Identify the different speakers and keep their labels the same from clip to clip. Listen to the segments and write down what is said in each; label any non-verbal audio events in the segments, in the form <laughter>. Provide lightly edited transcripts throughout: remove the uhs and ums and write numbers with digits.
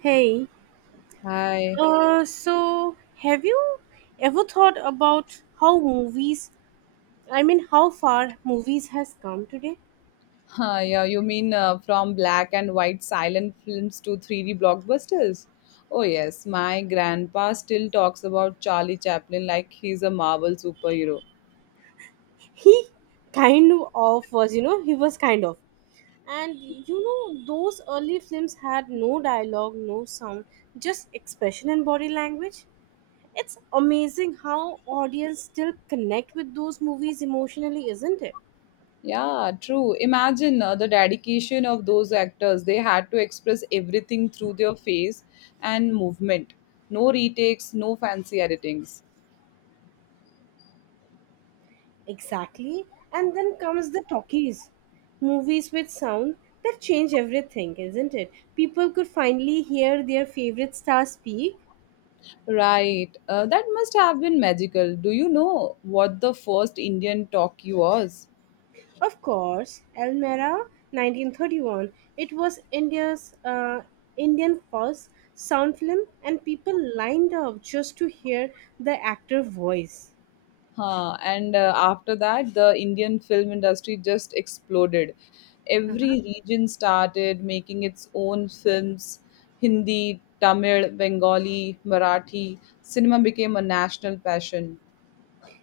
Speaker 1: Hey,
Speaker 2: Hi.
Speaker 1: so have you ever thought about how how far movies has come today?
Speaker 2: Huh, yeah, you mean from black and white silent films to 3D blockbusters? Oh, yes, my grandpa still talks about Charlie Chaplin like he's a Marvel superhero.
Speaker 1: <laughs> He kind of was, you know, he was kind of. And you know, those early films had no dialogue, no sound, just expression and body language. It's amazing how audience still connect with those movies emotionally, isn't it?
Speaker 2: Yeah, true. Imagine the dedication of those actors. They had to express everything through their face and movement. No retakes, no fancy editings.
Speaker 1: Exactly. And then comes the talkies. Movies with sound that change everything, isn't it? People could finally hear their favorite star speak.
Speaker 2: Right. That must have been magical. Do you know what the first Indian talkie was?
Speaker 1: Of course, Elmira 1931. It was India's Indian first sound film and people lined up just to hear the actor voice.
Speaker 2: Huh. And after that, the Indian film industry just exploded. Every region started making its own films Hindi, Tamil, Bengali, Marathi. Cinema became a national passion.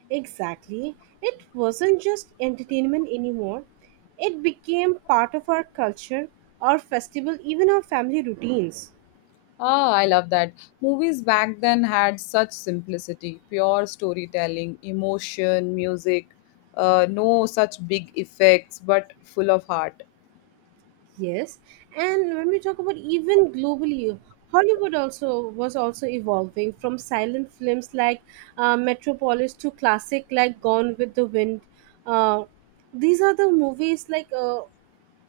Speaker 1: Exactly. It wasn't just entertainment anymore. It became part of our culture, our festival, even our family routines.
Speaker 2: Ah, I love that. Movies back then had such simplicity, pure storytelling, emotion, music, no such big effects, but full of heart.
Speaker 1: Yes, and when we talk about even globally, Hollywood also was also evolving from silent films like Metropolis to classic like Gone with the Wind. Uh, these are the movies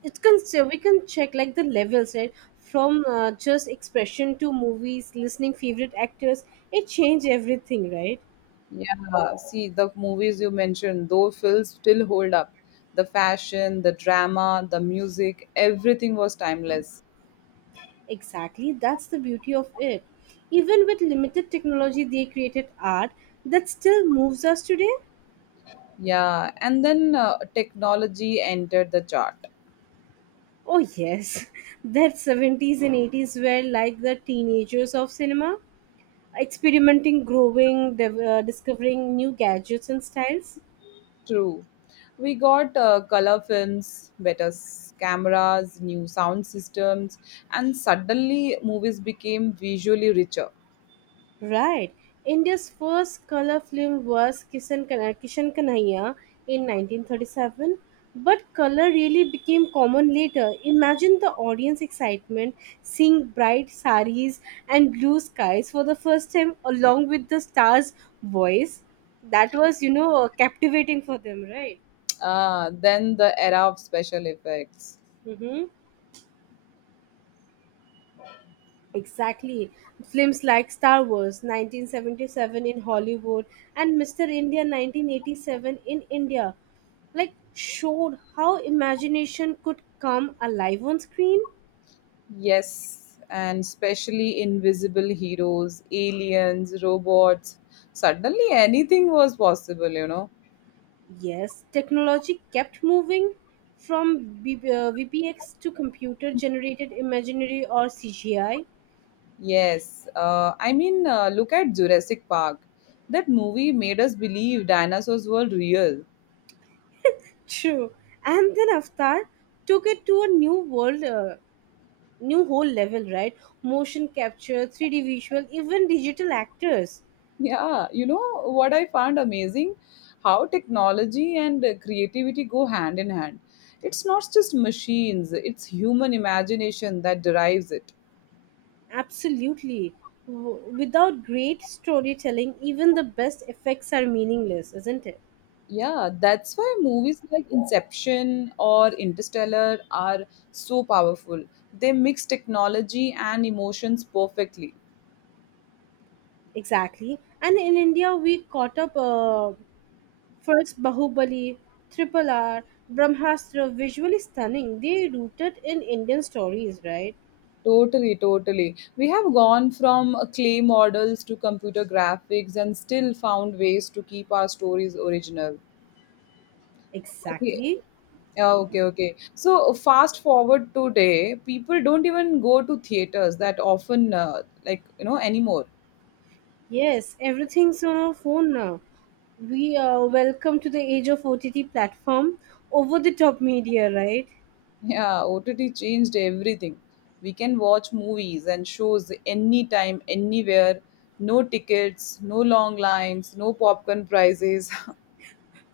Speaker 1: it can so we can check like the levels right from just expression to movies, listening favorite actors. It changed everything, right?
Speaker 2: Yeah, see the movies you mentioned, those films still hold up. The fashion, the drama, the music, everything was timeless.
Speaker 1: Exactly, that's the beauty of it. Even with limited technology, they created art that still moves us today.
Speaker 2: Yeah, and then technology entered the chart.
Speaker 1: Oh yes, <laughs> that 70's and 80's were like the teenagers of cinema, experimenting, growing, discovering new gadgets and styles.
Speaker 2: True. We got color films, better cameras, new sound systems, and suddenly movies became visually richer.
Speaker 1: Right. India's first color film was Kishan Kanhaiya in 1937. But color really became common later. Imagine the audience excitement seeing bright saris and blue skies for the first time along with the star's voice. That was, you know, captivating for them, right?
Speaker 2: Then the era of special effects.
Speaker 1: Mm-hmm. Exactly. Films like Star Wars 1977 in Hollywood and Mr. India 1987 in India like showed how imagination could come alive on screen.
Speaker 2: Yes, and especially invisible heroes, aliens, robots. Suddenly anything was possible, you know.
Speaker 1: Yes, technology kept moving from VPX to computer generated imaginary or CGI.
Speaker 2: Yes, look at Jurassic Park. That movie made us believe dinosaurs were real. <laughs>
Speaker 1: True. And then Avatar took it to a new whole level, right? Motion capture, 3D visual, even digital actors.
Speaker 2: Yeah, you know what I found amazing? How technology and creativity go hand in hand. It's not just machines, it's human imagination that derives it.
Speaker 1: Absolutely. Without great storytelling, even the best effects are meaningless, isn't it?
Speaker 2: Yeah, that's why movies like Inception or Interstellar are so powerful. They mix technology and emotions perfectly.
Speaker 1: Exactly. And in India, we caught up first Bahubali, Triple R, Brahmastra, visually stunning. They rooted in Indian stories, right?
Speaker 2: Totally. We have gone from clay models to computer graphics and still found ways to keep our stories original. Okay.
Speaker 1: Exactly.
Speaker 2: Yeah, okay, okay. So fast forward today, people don't even go to theaters that often, anymore.
Speaker 1: Yes, everything's on our phone now. We are welcome to the age of OTT platform, over the top media, right?
Speaker 2: Yeah, OTT changed everything. We can watch movies and shows anytime, anywhere. No tickets, no long lines, no popcorn prices.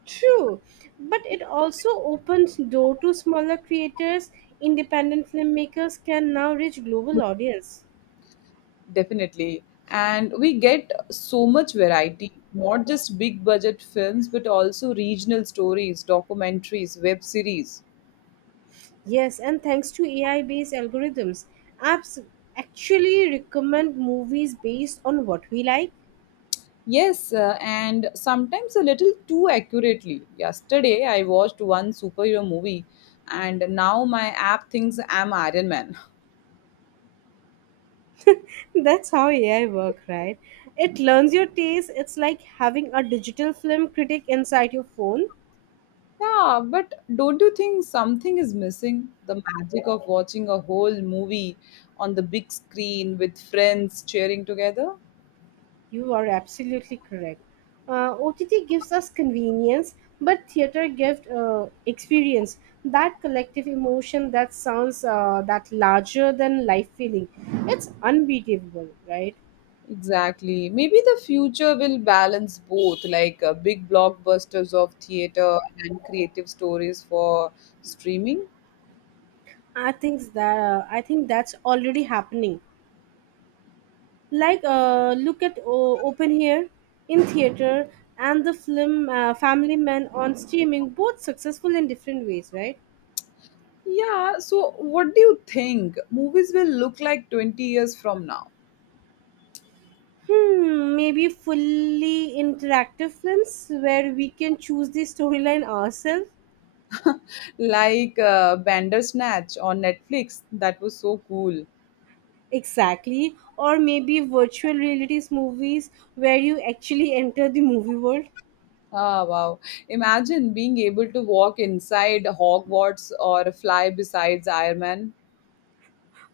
Speaker 1: True, but it also opens door to smaller creators. Independent filmmakers can now reach global audience.
Speaker 2: <laughs> Definitely. And we get so much variety, not just big budget films, but also regional stories, documentaries, web series.
Speaker 1: Yes, and thanks to AI-based algorithms, apps actually recommend movies based on what we like.
Speaker 2: Yes, and sometimes a little too accurately. Yesterday, I watched one superhero movie, and now my app thinks I'm Iron Man. <laughs>
Speaker 1: <laughs> That's how AI work, right? It learns your taste. It's like having a digital film critic inside your phone.
Speaker 2: Yeah, but don't you think something is missing? The magic of watching a whole movie on the big screen with friends cheering together?
Speaker 1: You are absolutely correct. OTT gives us convenience, but theater gives experience. That collective emotion that sounds that larger than life feeling. It's unbeatable, right?
Speaker 2: Exactly. Maybe the future will balance both, like big blockbusters of theater and creative stories for streaming.
Speaker 1: I think that's already happening. Like look at Open Here in theater and the film Family Man on streaming, both successful in different ways, right?
Speaker 2: Yeah, so what do you think? Movies will look like 20 years from now,
Speaker 1: Hmm, maybe fully interactive films where we can choose the storyline ourselves.
Speaker 2: like Bandersnatch on Netflix. That was so cool.
Speaker 1: Exactly. Or maybe virtual realities movies where you actually enter the movie world.
Speaker 2: Ah, wow. Imagine being able to walk inside Hogwarts or fly besides Iron Man.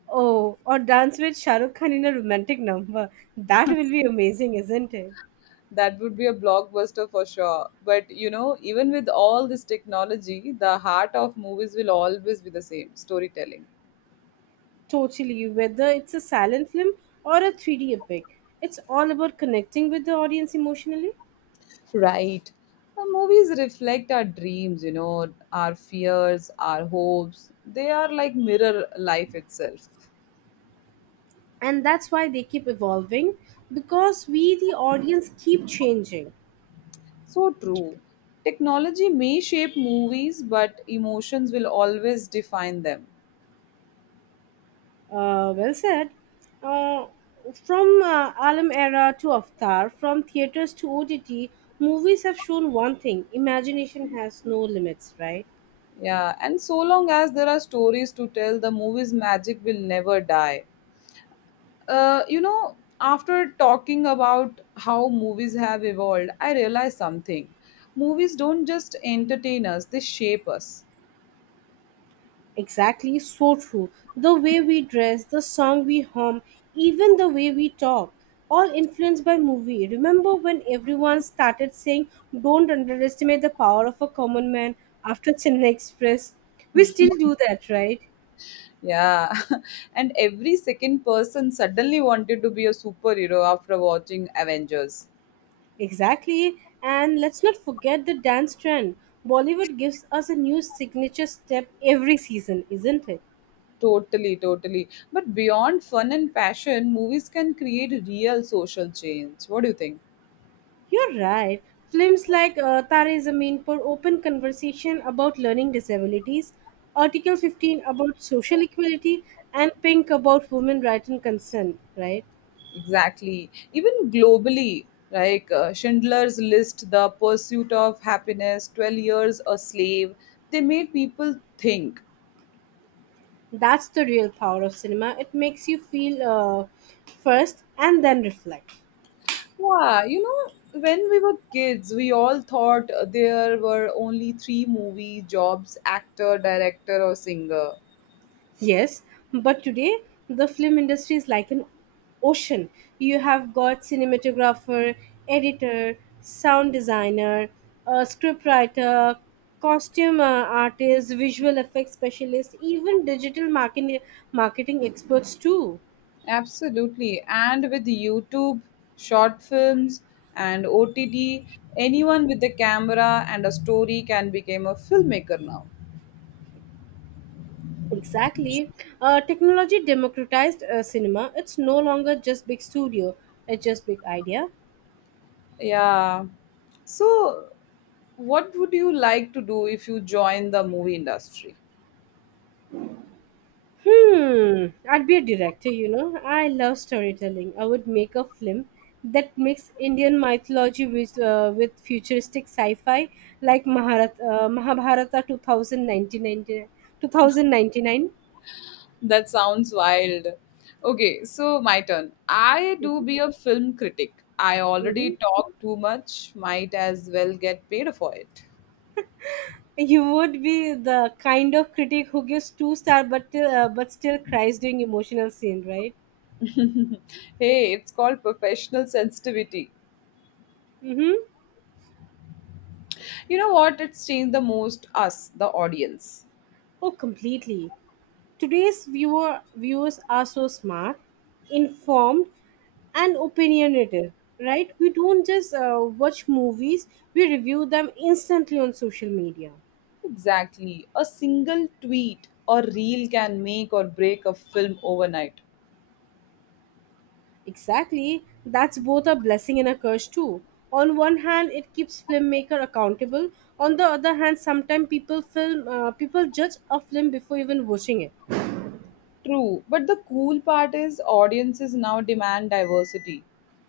Speaker 1: Oh, or dance with Shah Rukh Khan in a romantic number. That will be amazing, isn't it?
Speaker 2: That would be a blockbuster for sure. But you know, even with all this technology, the heart of movies will always be the same storytelling.
Speaker 1: Totally. Whether it's a silent film or a 3D epic, it's all about connecting with the audience emotionally.
Speaker 2: Right. The movies reflect our dreams, you know, our fears, our hopes. They are like mirror life itself.
Speaker 1: And that's why they keep evolving because we, the audience, keep changing.
Speaker 2: So true. Technology may shape movies, but emotions will always define them.
Speaker 1: Well said. Uh, from Alam era to Avatar, from theaters to OTT, movies have shown one thing imagination has no limits, right?
Speaker 2: Yeah, and so long as there are stories to tell, the movie's magic will never die. You know, after talking about how movies have evolved, I realized something. Movies don't just entertain us, they shape us.
Speaker 1: Exactly, so true. The way we dress, the song we hum, even the way we talk, all influenced by movie. Remember when everyone started saying, don't underestimate the power of a common man after Chennai Express? We still do that, right?
Speaker 2: Yeah, <laughs> and every second person suddenly wanted to be a superhero after watching Avengers.
Speaker 1: Exactly. And let's not forget the dance trend. Bollywood gives us a new signature step every season, isn't it?
Speaker 2: Totally. But beyond fun and fashion, movies can create real social change. What do you think?
Speaker 1: You're right. Films like Tare Zameen Par open conversation about learning disabilities, Article 15 about social equality, and Pink about women rights and consent, right?
Speaker 2: Exactly. Even globally, like Schindler's List, The Pursuit of Happiness, 12 Years a Slave, they made people think.
Speaker 1: That's the real power of cinema. It makes you feel first and then reflect.
Speaker 2: Yeah, you know, when we were kids, we all thought there were only three movie jobs actor, director, or singer.
Speaker 1: Yes, but today the film industry is like an ocean. You have got cinematographer, editor, sound designer, script writer, costume artist, visual effects specialist, even digital marketing experts too.
Speaker 2: Absolutely. And with YouTube, short films, and OTT, anyone with a camera and a story can become a filmmaker now.
Speaker 1: Exactly. Technology democratized cinema. It's no longer just big studio. It's just big idea.
Speaker 2: Yeah. So, what would you like to do if you join the movie industry?
Speaker 1: Hmm, I'd be a director, you know. I love storytelling. I would make a film that mix Indian mythology with with futuristic sci-fi like Mahabharata 2099. 2099.
Speaker 2: That sounds wild. Okay, so my turn. I do be a film critic. I already
Speaker 1: Hmm.
Speaker 2: talk too much, might as well get paid for it.
Speaker 1: You would be the kind of critic who gives two star but still cries during emotional scene, right?
Speaker 2: <laughs> Hey, it's called professional sensitivity.
Speaker 1: Mm-hmm.
Speaker 2: You know what? It's changed the most us, the audience.
Speaker 1: Oh, completely. Viewers are so smart, informed, and opinionated, right? We don't just watch movies, we review them instantly on social media.
Speaker 2: Exactly. A single tweet or reel can make or break a film overnight.
Speaker 1: Exactly, that's both a blessing and a curse too. On one hand, it keeps filmmaker accountable. On the other hand, sometimes people judge a film before even watching it.
Speaker 2: True, but the cool part is audiences now demand diversity.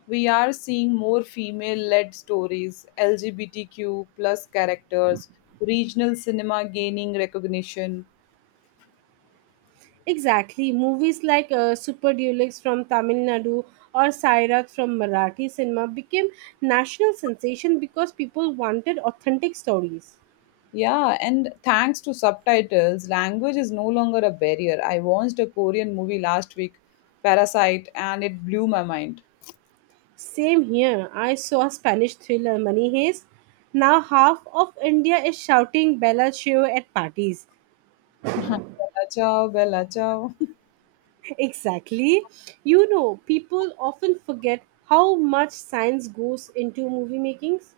Speaker 2: We are seeing more female-led stories, LGBTQ plus characters, regional cinema gaining recognition.
Speaker 1: Exactly. Movies like Super Deluxe from Tamil Nadu or Sairat from Marathi cinema became national sensation because people wanted authentic stories.
Speaker 2: Yeah, and thanks to subtitles, language is no longer a barrier. I watched a Korean movie last week, Parasite, and it blew my mind.
Speaker 1: Same here. I saw a Spanish thriller Money Heist. Now half of India is shouting Bella Chao at parties.
Speaker 2: <laughs> Bella ciao, bella ciao.
Speaker 1: <laughs> Exactly. You know, people often forget how much science goes into movie makings.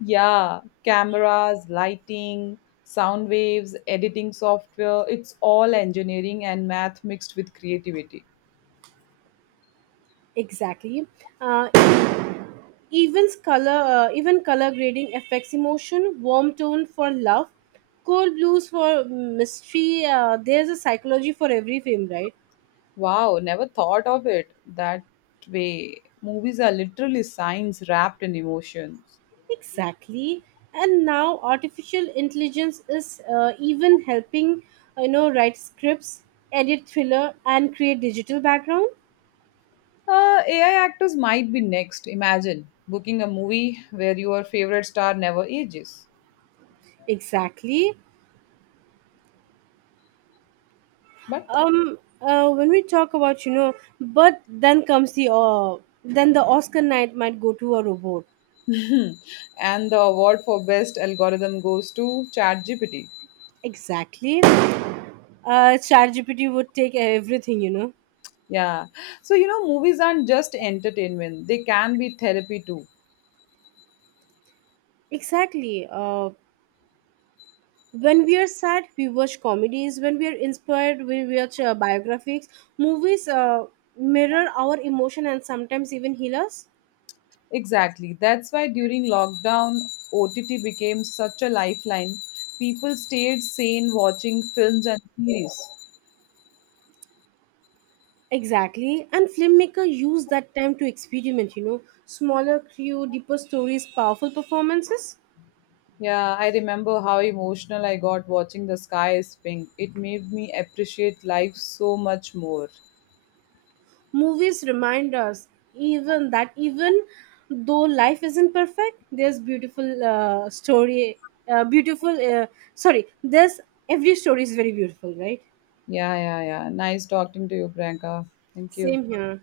Speaker 2: Yeah, cameras, lighting, sound waves, editing software, it's all engineering and math mixed with creativity.
Speaker 1: Exactly. Uh, Even color grading affects emotion. Warm tone for love, cold blues for mystery. There's a psychology for every film, right?
Speaker 2: Wow, never thought of it that way. Movies are literally science wrapped in emotions.
Speaker 1: Exactly. And now artificial intelligence is even helping, you know, write scripts, edit thriller, and create digital background.
Speaker 2: AI actors might be next. Imagine booking a movie where your favorite star never ages.
Speaker 1: Exactly.
Speaker 2: But
Speaker 1: When we talk about you know, but then comes the Then the Oscar night might go to a robot.
Speaker 2: <laughs> and the award for best algorithm goes to ChatGPT.
Speaker 1: Exactly. ChatGPT would take everything, you know.
Speaker 2: Yeah. So, you know, movies aren't just entertainment, they can be therapy too.
Speaker 1: Exactly. When we are sad, we watch comedies. When we are inspired, we watch biographies. Movies mirror our emotion and sometimes even heal us.
Speaker 2: Exactly. That's why during lockdown, OTT became such a lifeline. People stayed sane watching films and series.
Speaker 1: Exactly. And filmmaker use that time to experiment, you know. Smaller crew, deeper stories, powerful performances.
Speaker 2: Yeah, I remember how emotional I got watching The Sky is Pink. It made me appreciate life so much more.
Speaker 1: Movies remind us even though life isn't perfect, there's beautiful story, beautiful. Sorry, there's every story is very beautiful, right?
Speaker 2: Yeah, yeah, yeah. Nice talking to you, Priyanka. Thank you.
Speaker 1: Same here.